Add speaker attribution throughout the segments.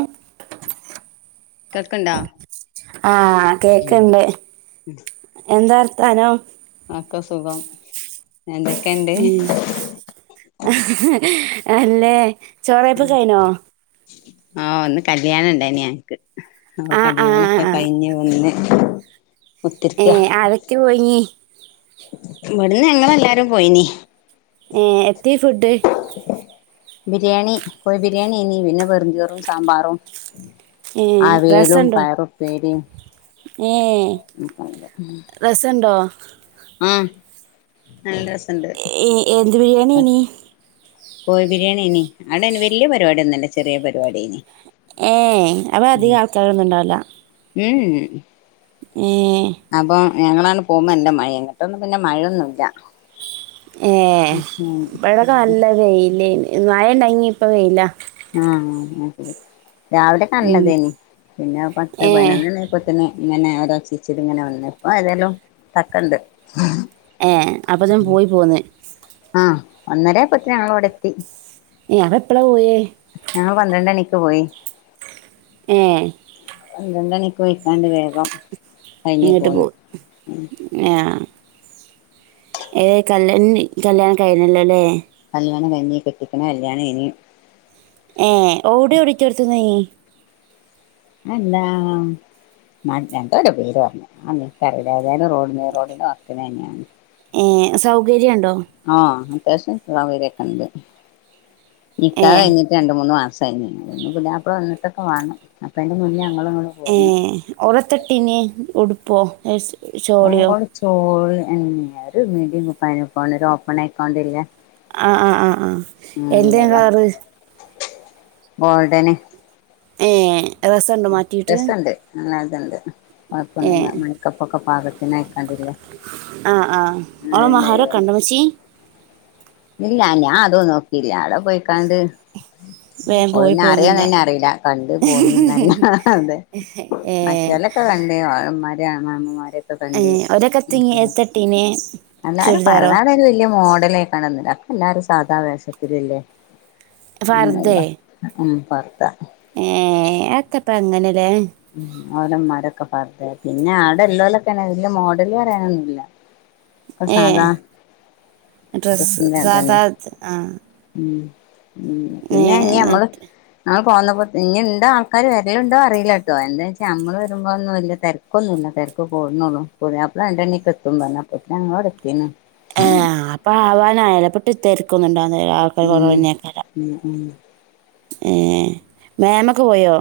Speaker 1: ആഹ്
Speaker 2: കേൾക്ക്ണ്ടോ
Speaker 1: ആഹ്
Speaker 2: ഉം
Speaker 1: കേക്ക്ണ്ട് എന്താ വർ തനം
Speaker 2: അക്കെ സുഖം എന്തൊക്കെണ്ട്
Speaker 1: ഉം അല്ലേ ചോറയ്പ്പൊക്കെ കഴിഞ്ഞോ
Speaker 2: ആഹ് ഒന്ന് കല്യാണം ഇണ്ടായിനി ഞങ്ങക്ക് അപ്പ
Speaker 1: ആഹ് ആഹ്
Speaker 2: കല്യാണൊക്കെ കഴിഞ്ഞു വന്ന്
Speaker 1: ഏ
Speaker 2: കുത്തിരിക്ക
Speaker 1: ആരൊക്കെ പോയിനു
Speaker 2: ഇവിടുന്ന് ഞങ്ങൾ എല്ലാരും പോയിനു
Speaker 1: ഏഹ് എത്തി ഫുഡ്
Speaker 2: ബിരിയാണി പോയി ബിരിയാണി പിന്നെ വെറുംചോറും സാമ്പാറും
Speaker 1: ഏഹ്
Speaker 2: ആ വേലും പയറുപ്പേരയും
Speaker 1: ഏ രസോണ്ടോ
Speaker 2: ആ
Speaker 1: ഏ എന്ത് ബിരിയാണിഞീ
Speaker 2: പോയി ബിരിയാണിഞീ അവിടന് വലിയ പരിപാടിയോന്നുല്ല ചെറിയ പരിപാടീഞീ
Speaker 1: ഏ അവ അധികം ആൾക്കാരൊന്നും ഉണ്ടാവില്ല
Speaker 2: ഉം
Speaker 1: ഏ
Speaker 2: ഞങ്ങളാണ് പോകുമ്പോ നല്ല മഴയുംങ്ങിട്ടൊന്നും പിന്നെ മഴയൊന്നുംല്ല
Speaker 1: ഏ ഇവടക്കെ നല്ല വെയിലിന് മഴണ്ടങ്ങി ഇപ്പ വെയില
Speaker 2: ആ രാവിലെ
Speaker 1: ഉം
Speaker 2: കാലതേനി പിന്നെ പത്ത്
Speaker 1: ഏഹ്
Speaker 2: പതിനൊന്ന് മണിയായപ്പത്തെന് ഇങ്ങനെ ഓരോ ചീച്ചിടി ഇങ്ങനെ വന്ന ഇപ്പോൾ ഏതായാലും തക്കണ്ട്
Speaker 1: ഏ അപ്പൊ [unintelligible] പോയി പോന്ന്
Speaker 2: ആ ഒന്നരപ്പത്തേന് ഞങ്ങളിവിടെ എത്തി
Speaker 1: ഏ അതേപ്പള പോയേ
Speaker 2: ഞങ്ങള് പന്ത്രണ്ടണിക്ക് പോയി
Speaker 1: ഏ
Speaker 2: പന്ത്രണ്ട് മണിക്ക് പൊയ്ക്കാണ്ട് വേഗം കഴിഞ്ഞ്
Speaker 1: ഇങ്ങിട്ട്
Speaker 2: പോന്ന്
Speaker 1: പോവും ആ ഏ കല് കല്യാണം കഴിഞ്ഞല്ലല്ലേ
Speaker 2: കല്യാണം കൈഞ്ഞീ കെട്ടിക്കണ കല്യാണം ഇനി
Speaker 1: ഏ ഓടി ഓടിതീർത്തിന്ന് ഇനി
Speaker 2: അല്ലാ മറ്റാണ്ടോര് പേര് പറഞ്ഞു ആ എനിക്കറിയില്ല ഏതായാലും റോഡിന് റോഡിന്റെ വക്കന് തന്നെയാണ്
Speaker 1: ഏ സൗകര്യം ഒണ്ടോ
Speaker 2: ആ അത്യാവശ്യം സൗകര്യേക്കെ ഒണ്ട്
Speaker 1: ഏ
Speaker 2: നിക്കാഹ് കയിഞ്ഞിട്ട് രണ്ട് മൂന്ന് മാസ് [unintelligible] വന്നിട്ടൊക്കെ വേണം അപ്പ അയിന്റെ മുന്നേ ഞങ്ങള് അങ്ങട്
Speaker 1: ഏ
Speaker 2: പോന്ന്
Speaker 1: ഒളത്തട്ടീന് ഉടു ഇപ്പോ നെസ്
Speaker 2: ഓടെ [unintelligible] [unintelligible]
Speaker 1: ആ ആ ആ ആ എന്തേം
Speaker 2: [inaudible]
Speaker 1: കളറ്
Speaker 2: ഗോൾഡന്
Speaker 1: ഏ രസണ്ടോ മാറ്റിയിട്ട്
Speaker 2: ണ്ട്
Speaker 1: ഏ ആ ആ ഓളെ മഹാരൊക്കെ
Speaker 2: [inaudible]
Speaker 1: ഉണ്ടോ മച്ചി
Speaker 2: ഇല്ല ഞാൻ അതോ നോക്കിയില്ല അവിട പോയിക്കാണ്ട്
Speaker 1: വേഗം പോയി പോകുന്നുണ്ടോ ഏ ഏ ഒരക്കത്തിങ് എത്തട്ടീന് ചുരിദാറോ
Speaker 2: [unintelligible] [inaudible] [unintelligible] എല്ലാരും സാധാ വേഷത്തിലില്ലേ
Speaker 1: ഫർദേ
Speaker 2: [inaudible] വർതെ
Speaker 1: ഏ അതപ്പ അങ്ങനെ [inaudible]
Speaker 2: മഓലന്മാരൊക്കെ പറുത പിന്നെ ആവിടെല്ലോലൊക്കെ വലിയ മോഡല് പറയാനൊന്നുമില്ല
Speaker 1: ഏ ഡ്രസ്സ്
Speaker 2: ഡ്രസ്സിന്റെ ഇതന്നെ
Speaker 1: സാധാ ആ
Speaker 2: ഉം ഉം
Speaker 1: ഏ
Speaker 2: പിന്നെ ഇനി നമ്മള്
Speaker 1: എന്നിട്ട്
Speaker 2: ന പോകന്നപ്പോ ഇന്നുണ്ടോ ആൾക്കാര് വേരാലുണ്ടോ അറിയില്ല എന്താ വെച്ചാൽ നമ്മള് വരുമ്പോൾന്നും വലിയ തിരക്കൊന്നുല്ല തിരക്ക് കൂടുന്നോള് പുതിയാപ്പള എറെ എണക്ക് എത്തും പറഞ്ഞ് അപ്പ ഞങ്ങവിടെ എത്തിന്ന്
Speaker 1: [inaudible] ക്കുന്നുണ്ടോ
Speaker 2: ഉം ഉം ഉം
Speaker 1: [unintelligible] ഏ മേമ്മക്കെ പോയോ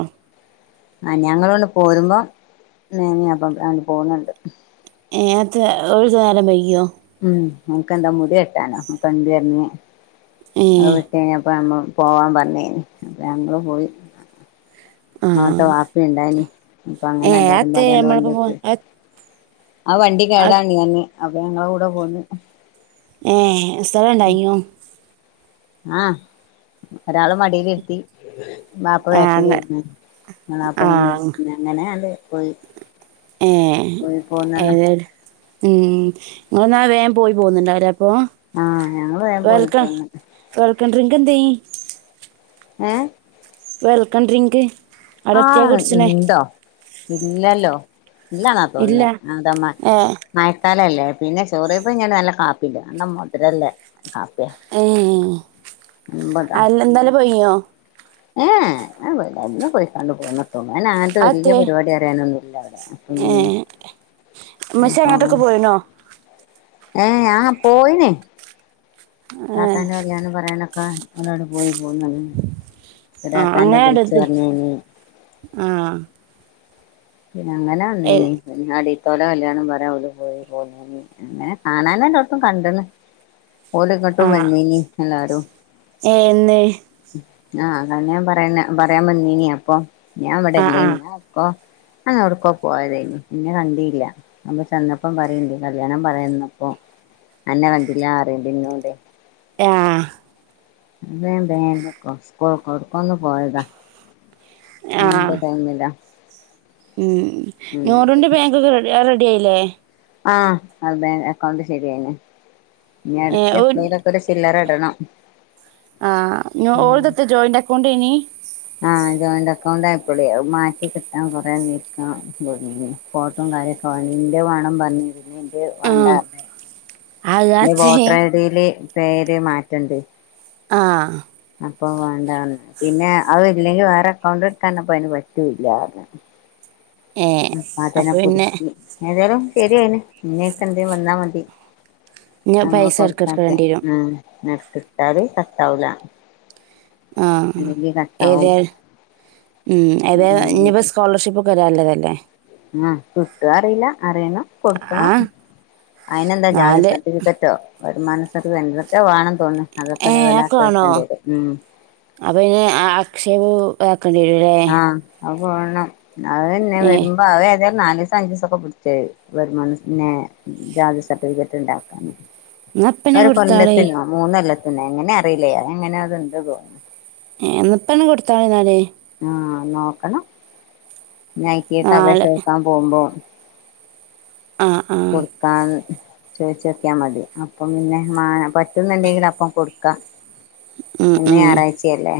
Speaker 2: ആ ഞങ്ങളോണ്ട് പോരുമ്പോ മേമ്മ പോകുന്ന കണ്ട്
Speaker 1: [unintelligible]
Speaker 2: ഓ ക്ക് മുടി വെട്ടാനോ
Speaker 1: ഏ
Speaker 2: [unintelligible] പോവാൻ പറഞ്ഞേന് ഞങ്ങള്‌ പോയി
Speaker 1: ആ
Speaker 2: ബാപ്പ യുണ്ടായിരുന്നു
Speaker 1: ഏ അത്തെ നമ്മളിപ്പം പോ
Speaker 2: [unintelligible] ആ വണ്ടി കേടാണ് പറഞ്ഞു അപ്പൊ ഞങ്ങള കൂടെ പോന്ന്
Speaker 1: ഏ സ്ഥലം ഇണ്ടായിനോ
Speaker 2: ആഹ ഒരാള് മടിയിൽ ഇരുത്തി വാപ്പ
Speaker 1: ആ
Speaker 2: ബാക്കിൽ
Speaker 1: അങ്ങ
Speaker 2: ഇരുന്നു ഞങ്ങൾ അപ്പോ
Speaker 1: ആ
Speaker 2: മുന്ന അങ്ങനെയത് പോയി
Speaker 1: ഏ
Speaker 2: പോയി പോന്നാണ്
Speaker 1: ഏത് ഉം ഇങ്ങൾ എന്നാ വേഗം പോയി പോകുന്നുണ്ട
Speaker 2: ആഹ ഞങ്ങള് വേഗം പോയി പോന്നു
Speaker 1: [unintelligible]
Speaker 2: ഏ
Speaker 1: വെൽക്കം ഡ്രിങ്ക് അവിടെ എത്തിയാ
Speaker 2: ആഹ
Speaker 1: കുടിച്ചണേ
Speaker 2: ഉണ്ടോ ഇല്ലല്ലോ ഇല്ലെന്നാ
Speaker 1: ഇല്ല
Speaker 2: തോന്നുന്നത് അത്
Speaker 1: ഏ
Speaker 2: മഴക്കാലം അല്ലേ പിന്നെ ചോറിയപ്പ ഞാൻ നല്ല കാപ്പില്ലേ നല്ല മധുരല്ലേ കാപ്പിയാ
Speaker 1: ഏ അല്ല എന്താലും പോയോ
Speaker 2: ഏ ഞാൻ പോയില്ല അണ്ണൻ പോയി കണ്ടു പോന്നു ഞാൻ അങ്ങനത്തെ വലിയ
Speaker 1: അതെ
Speaker 2: പരിപാടി അറിയാനെന്നു [unintelligible]
Speaker 1: ഏ പക്ഷെ അങ്ങോട്ടൊക്കെ പോയിരു ന്നോ
Speaker 2: ഏ ഞാൻ പോയിന് ആ
Speaker 1: ഏ
Speaker 2: തന്നെ അറിയാന്ന് പറയാണം ക്കാ എന്നോട് പോയി പൊന്നുണ്ടേ
Speaker 1: ആഹ അങ്ങനെ എടുത്ത് ആഹ
Speaker 2: പിന്നെ അങ്ങനെ അന്ന പിന്നാ ഒള്ടെ കല്യാണം പറയാൻ പോയി അങ്ങനെ കാണൻ അല്ല ഒട്ടും കണ്ടെന്ന്
Speaker 1: ആ
Speaker 2: ഓളിങ്ങോട്ടും വന്നനി എല്ലാരും
Speaker 1: എന്ന്
Speaker 2: ആഹ് അത ഞാൻ പറയ പറയാൻ വന്നീനി അപ്പൊ ഞാൻ
Speaker 1: ആ
Speaker 2: ഇവിടെല്ലേ
Speaker 1: ആ
Speaker 2: ഞാപ്പോ അവടൊക്കെ പോയതാനീ എന്നെ കണ്ടീല്ല അപ്പ ചെന്നപ്പോം പറയണ്ട് കല്യാണം പറയന്നപ്പോ അന്നെ കണ്ടില്ല
Speaker 1: ആ
Speaker 2: [unintelligible] അതെ ബാങ്കൊക്ക സ്കൂൾക്കൊക്കെ ഒന്ന് പോയതാ
Speaker 1: ആ
Speaker 2: അതെന്തേ ടൈമില്ലാ
Speaker 1: ഉം നൂറന്റെ ബാങ്കൊക്കെ റെഡിയാ ഇല്ലേ
Speaker 2: ആഹ് അത് ബാങ്ക് അക്കൗണ്ട് ശരിയായിന നി
Speaker 1: ഏ
Speaker 2: അടുത്ത
Speaker 1: ഓ
Speaker 2: എപ്പൊളെ ലൊക്കെ ഒരു ചില്ലറ രണം
Speaker 1: ആഹ് ഓൾതെത്തെ ജോയിന്റ് അക്കൗണ്ടേനി
Speaker 2: ആഹ ജോയിന്റ് അക്കൗണ്ട് ആയിപ്പോളെ മാറ്റി കിട്ടാൻ കൊറെേ നീക്കൻ ഫോട്ടും കാര്യൊക്കെ വ ഇന്റെ വാണം പറഞ്ഞിരുന്ന
Speaker 1: ആ
Speaker 2: വേണ്ടാർഞ്
Speaker 1: അതാച്ചേ
Speaker 2: വോട്ടർ ഐഡിയില് പേര് മാറ്റണ്ട്
Speaker 1: ആഹ്
Speaker 2: അപ്പൊ വേണ്ട പിന്നെ അത് ഇല്ലെങ്കി വേറെ അക്കൗണ്ട് എടുക്കാനപ്പ അയിന് പറ്റുല്ലാർഞ്ഞ്
Speaker 1: ഏ
Speaker 2: പതന
Speaker 1: അപ്പൊ
Speaker 2: പൊതി
Speaker 1: പിന്നെ
Speaker 2: ഏതായ്ലും ശരിആയിണ് ഇഞ്ഞയക്ക്വന്നാ മതി
Speaker 1: ഞാൻ
Speaker 2: നമ്മൾ
Speaker 1: പൈസ
Speaker 2: കൊടുത്താക്കെ
Speaker 1: ഇടക്കിടക്കിടേണ്ടി വരും
Speaker 2: അ കിട്ടാതിം കട്ടാവൂല
Speaker 1: ആ
Speaker 2: അല്ലെങ്കി കട്ടാവും
Speaker 1: ഏതായാലും മ് ഏതാ ഇന്നിപ്പോ സ്കോളർഷിപ്പ് വരാല്ലതല്ലേ
Speaker 2: ആ കിട്ട്യോ അറിയില്ല അറിയണം
Speaker 1: ആ
Speaker 2: കൊട്ക്കണം അയിനന്താ ജാതി
Speaker 1: നാല്
Speaker 2: സർട്ടിഫിക്കറ്റോ വരുമാനസർട്ടി എന്തൊക്കെ വേണംന്ന് തോന്ന്ണ്. അതൊക്കെ
Speaker 1: ഏ
Speaker 2: ലെവലാക്കി
Speaker 1: വേണോ
Speaker 2: വെക്കണ്ട്യരും മ്
Speaker 1: പക്ഷേ ഒരു ക്കണ്ട്യരും ലേ
Speaker 2: അപ്പോ വാണം അഅന്നെ വരുമ്പോ അഅന്നെ നാലീസം അഞ്ചീസൊക്കെ പിടിച്ചെ വരുമാനസ നെ ജാതി സർട്ടിഫിക്കറ്റ് ഇണ്ടാക്കാന്
Speaker 1: എന്നാൽ ഇപ്പം തന്നെ
Speaker 2: ഒരു
Speaker 1: കൊടുത്താളി
Speaker 2: കൊല്ലത്തിനൊ മൂന്നല്ലൊത്ത് ന്നെ എങ്ങനെ അറീല്ലേ അഎങ്ങനെയ അത്ണ്ട് തോന്ന്
Speaker 1: എന്നപ്പന്നെ കൊടുത്താളന്നാലേ
Speaker 2: ആഹ് നോക്കണം നൈക്കീട്ട് അപേക്ഷ
Speaker 1: നാല്
Speaker 2: വെക്കാൻ പോകുമ്പോ
Speaker 1: ആ ആ
Speaker 2: കൊടുക്കാൻ ചോദിച്ച്നോക്കിയാൽ മതി അപ്പം പിന്നെ മ പ റ്റുന്നുണ്ടെങ്കിൽ അപ്പം കൊട് ക്കാ
Speaker 1: ഉം,
Speaker 2: ഇന്ന്
Speaker 1: ഉം.
Speaker 2: ഞായറാഴ്ചയല്ലേ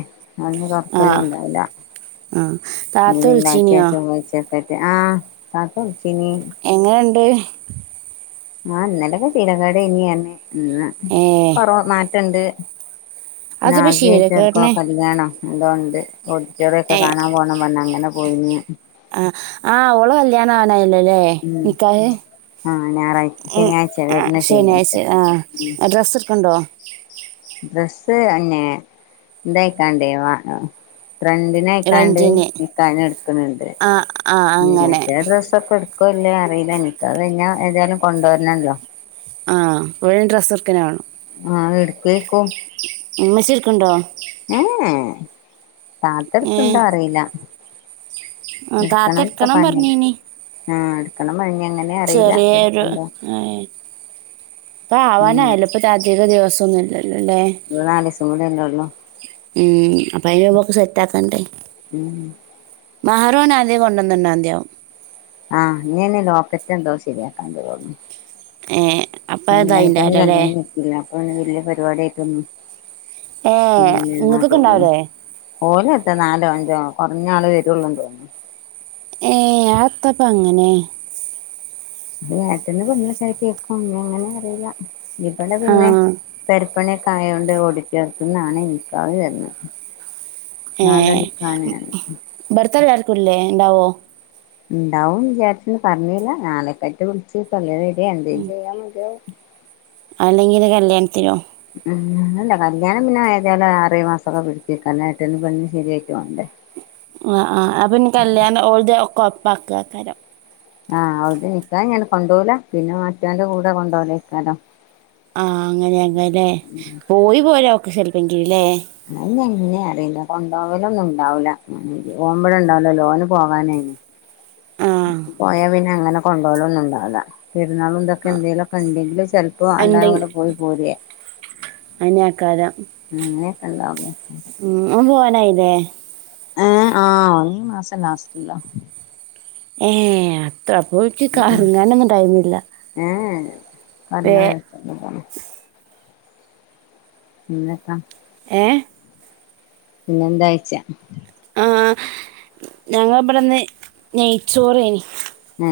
Speaker 2: അന്ന് തൊറക്കലും ഉണ്ടാവുല്ല
Speaker 1: ആഹ്.... താത്ത വിളിചീനിയോ....
Speaker 2: ഇപ്പഴത്തെ..... ആഹ് താത്ത വിളിചി
Speaker 1: എങ്ങനുണ്ട്......
Speaker 2: ആ.... ഇന്നലക്കെ ചീനേക്കാട്നീനു പറഞ്ഞു ഉ.... ന്ന്..
Speaker 1: ഏ
Speaker 2: കൊറവ മാറ്റ രണ്ട്
Speaker 1: അതിപ്പോൾ
Speaker 2: നാസിയാക്ക് എവിടക്കോ
Speaker 1: ശീലക്കേട്ടനെ
Speaker 2: കല്യാണോ എന്തൊണ്ട് ഓഡിറ്റോറിയും ഒക്കെ
Speaker 1: ഏ
Speaker 2: കാണാൻ പോണം ന്നു പറഞ്ഞാണ്ട് എന്നാ പോയിന്ന്
Speaker 1: ആ..... ആഹ് ഓളെ കല്യാണ കല്യാണം ആയല്ലോലെ...
Speaker 2: ഉം
Speaker 1: നിക്കാഹ് ഏഹ്..
Speaker 2: ആഹ് ഞായറാഴ്
Speaker 1: എ..
Speaker 2: ശനിയാഴ്ച വരുന്ന
Speaker 1: ശനിയാഴ്ച ആ ഡ്രസ് എടുക്ക്‌ ണ്ടോ
Speaker 2: അന്നെ ഇതായിക്കണ്ടേ വ ഫ്രണ്ടിനെയിക്കാണ്ട്
Speaker 1: റെന്റിന്
Speaker 2: നിക്കാഹ് നടത്തുന്നുണ്ട്
Speaker 1: ആ ആ
Speaker 2: മ്മ്...
Speaker 1: അങ്ങനെ
Speaker 2: മറ്റേ ഡ്രസ്സൊക്കെടു നിക്കോ ഇല്ലേ അറിയില്ല നിക്കാഹ് കഴിഞ്ഞാ ഏതായാലും കൊണ്ടുവരണല്ലോ...
Speaker 1: ആ... ഇവിടേം ഡ്രസ്സ്‌ എടുക്കലാണ്
Speaker 2: ആഹ്... എടുക്കേക്കും....
Speaker 1: ഉമ്മച്ചി എടുക്കുന്നുണ്ടോ...
Speaker 2: ഏഹ് താത്ത എടുക്ക്‌ണ്ടോറീല്ല...
Speaker 1: ആ താത്ത എടുക്കണം
Speaker 2: പറഞ്ഞ്
Speaker 1: പറഞ്ഞീന്നി....
Speaker 2: ആഹ്.... എടുക്കണം ന്നു പറഞ്ഞ് എങ്ങനെ അറിയില്ല
Speaker 1: ചെറിയൊരു.....
Speaker 2: എടുക്കണ്ടോ
Speaker 1: എ ഇപ്പ
Speaker 2: ഉം
Speaker 1: ആവാനായല്ലോ പ്പോ താഴ്ത്തിതെ... [unintelligible]
Speaker 2: നാലീസം കൂടി അല്ലേ ഒള്ളു
Speaker 1: മ് പഴയ ബോക്സ് സെറ്റ് ആക്കാനിണ്ടേ...
Speaker 2: ഉം
Speaker 1: മഹറ് ഓൻ ആദ്യ കൊണ്ടൊന്നുണ്ടാ ഒന്നാന്തിയാവും
Speaker 2: ആഹ്... ഇനി അതിനു ലോക്കറ്റ് എന്തോ ശരിയാക്കാനുണ്ടെന്ന് തോന്നുന്നു
Speaker 1: ഏ അപ്പൊ
Speaker 2: [unintelligible] ഇപ്പൊ
Speaker 1: അതായിണ്ടാവില്ല അല്ലേ
Speaker 2: അയിന് വെല്ല്യ പരിപാടി ആയിട്ടൊന്നും
Speaker 1: ഏ നിങ്ങക്കൊക്കെ ഉണ്ടാവൂലെ
Speaker 2: ഓല എത്ര നാലോ അഞ്ചോ കുറഞ്ഞ ആള് വരുള്ളണ്ടോന്നു
Speaker 1: ഏ അതെന്താ ഇപ്പൊ അങ്ങനെ
Speaker 2: ഏട്ടന്ന് പറഞ്ഞ കേക്കും അങ്ങനെ അറിയില്ല ഇവിടെ
Speaker 1: ആ
Speaker 2: പിന്നെ [unintelligible] ഇപ്പോങ്ങനെ ഓക്കേ ആയോണ്ട് ഓഡിറ്റൊറിയതിനാണ് നികാഹ് തെരുനെ
Speaker 1: ഹ ബർത്തർ അർ [unintelligible] ഇല്ലേ ഉണ്ടാവോ
Speaker 2: ഉണ്ടാവും വിചാരിച്ചന് പറഞ്ഞില്ല നാളെ ക്കെട്ട് വിളിച്ച്- എന്തെ ചെയ്യാം നമുക്ക്
Speaker 1: അല്ലെങ്കിൽ കല്യാണത്തിനോ
Speaker 2: ആല്ല കല്ലിയാണം പിന്നെ ഏതായാലും ആറേ മാസമൊക്കെ പിടിച്ചിേക്കായിട്ട് പെണ്ണ് ശരിയായിട്ട് വേണ്ട
Speaker 1: ആ ആ അപ്പൊ കല്യാണം ഓന്റെ നടക്കുവോ പാക്കാ കരം [unintelligible]
Speaker 2: ആഹ് അത് നിക്കാഹ്‌ ഞാൻ കൊണ്ടപോകല പിന്നെ മച്ചാന്റെ കൂടെ കൊണ്ടപോല നിക്കാലോ
Speaker 1: ആ അങ്ങനെ അങ്ങനെ പോ [unintelligible] യി പോരാക്കെ ശ എങ്കിലെ
Speaker 2: അത് എങ്ങനെയാ അറീല്ല പകലൊന്നും ഉണ്ടാവില്ല പോകുമ്പോഴ ഇണ്ടാവലോ ലോന് പോകാനായിന്
Speaker 1: ആഹ്
Speaker 2: പോയാ പിന്ന അങ്ങനെ കൊണ്ടുപോലൊന്നുംണ്ടാവില്ല പെരുന്നാളും ഇതൊക്കെ എന്തെങ്ക്ലുമൊക്കെ ഉണ്ടെങ്കില് ചെലപ്പോൾ എല്ലരും
Speaker 1: എന്തെ
Speaker 2: ഇങ്ങടെ പോയി പോര
Speaker 1: അയിനാക്കാരം
Speaker 2: ഉം [unintelligible] ക്കണ്ടാവ
Speaker 1: നയ്നെ
Speaker 2: ഏ ആഹ് ഈ മാസം ലാസ്റ്റ്ല്ലോ
Speaker 1: ഏ അപ്പോഴേക്ക് കറങ്ങാനൊന്നും ടൈമില്ല വേ
Speaker 2: കണ്ണു വേതനാണ് പിന്നെന്താ
Speaker 1: ഏ
Speaker 2: പിന്നെന്താഴ്ച്ച
Speaker 1: ആ ഞങ്ങളവിടെന്ന് നെയ്ച്ചോറേ
Speaker 2: ആ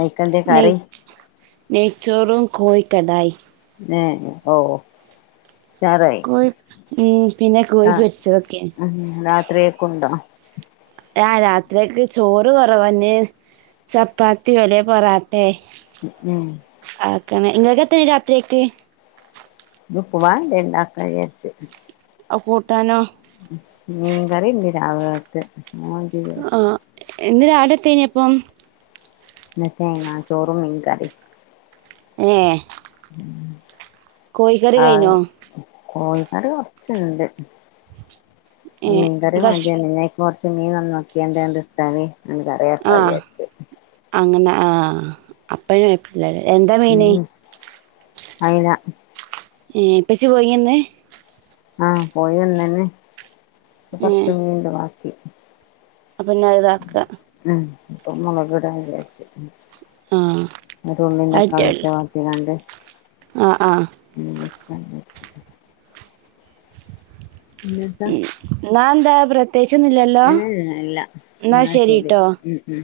Speaker 2: ആയികെന്താ
Speaker 1: നെയ്
Speaker 2: കറി
Speaker 1: നെയ്ച്ചോറും കോഴി കടായി
Speaker 2: ഏ ഓ ഉഷാറായി
Speaker 1: കോഴിയും പിന്നെ കോഴി പൊരിച്ചതൊക്കേ
Speaker 2: ത്രേക്കുണ്ടോ
Speaker 1: ആ രാത്രിക്ക് ചോറ് കുറവന്നെ ചപ്പാത്തി അല്ലെ പൊറാട്ടെ
Speaker 2: ഉ ഉം
Speaker 1: ആക്കണ് നിങ്ങൾക്കെത്ത രാത്രിക്ക്
Speaker 2: ഉപ്പുമാവുണ്ട് ഉണ്ടാക്കാന്ന് വിചാരിച്ച്
Speaker 1: ആ കൂട്ടാനോ
Speaker 2: മീൻകറിണ്ട് രാവിലത്തെ അത് വിചാരിച്ച്
Speaker 1: ആഹ് എന്ന് രാവിലത്തേനി അപ്പം
Speaker 2: ഇന്ന് തേങ്ങാ ചോറും മീൻ കറിയും
Speaker 1: ഏഹ് കോഴിക്കറി
Speaker 2: ആ
Speaker 1: കൈഞ്ഞോ
Speaker 2: കോഴിക്കറി കൊറച്ചുണ്ട്
Speaker 1: ഏ
Speaker 2: മീങ്കറി
Speaker 1: കഷ്
Speaker 2: വേണ്ടിവന്നു ഇന്നേക്കു മീ നന്നാക്കിയാണ്ടണ്ട് ട്ടാല് ഇന്ന്
Speaker 1: ആ
Speaker 2: കറിവെക്കാ വിചാരിച്ചു
Speaker 1: അങ്ങനെ ആ അപ്പഴും എപ്പഴ എന്താ മീന്
Speaker 2: ഉം അയില
Speaker 1: ഏ ഏപ്പച്ചി പോയിന്ന്
Speaker 2: ആഹ് പോയി വന്നെന്ന് [unintelligible] [unintelligible]
Speaker 1: അ പിന്നെ ഇതാക്ക
Speaker 2: അപ്പൊ നമ്മളവിടെ വിചാരിച്ചു
Speaker 1: ആഹ് ആയിറ്റല്ല
Speaker 2: ഇട്ട് വാട്ടിങ്ങാണ്ട്
Speaker 1: ആഹ് ആഹ്
Speaker 2: [unintelligible]
Speaker 1: ഉം എന്താ പ്രത്യേക
Speaker 2: ഉം എല്ല
Speaker 1: എന്നാ
Speaker 2: ന്ന ശരി
Speaker 1: ശരിട്ടോ
Speaker 2: ഉം ഉം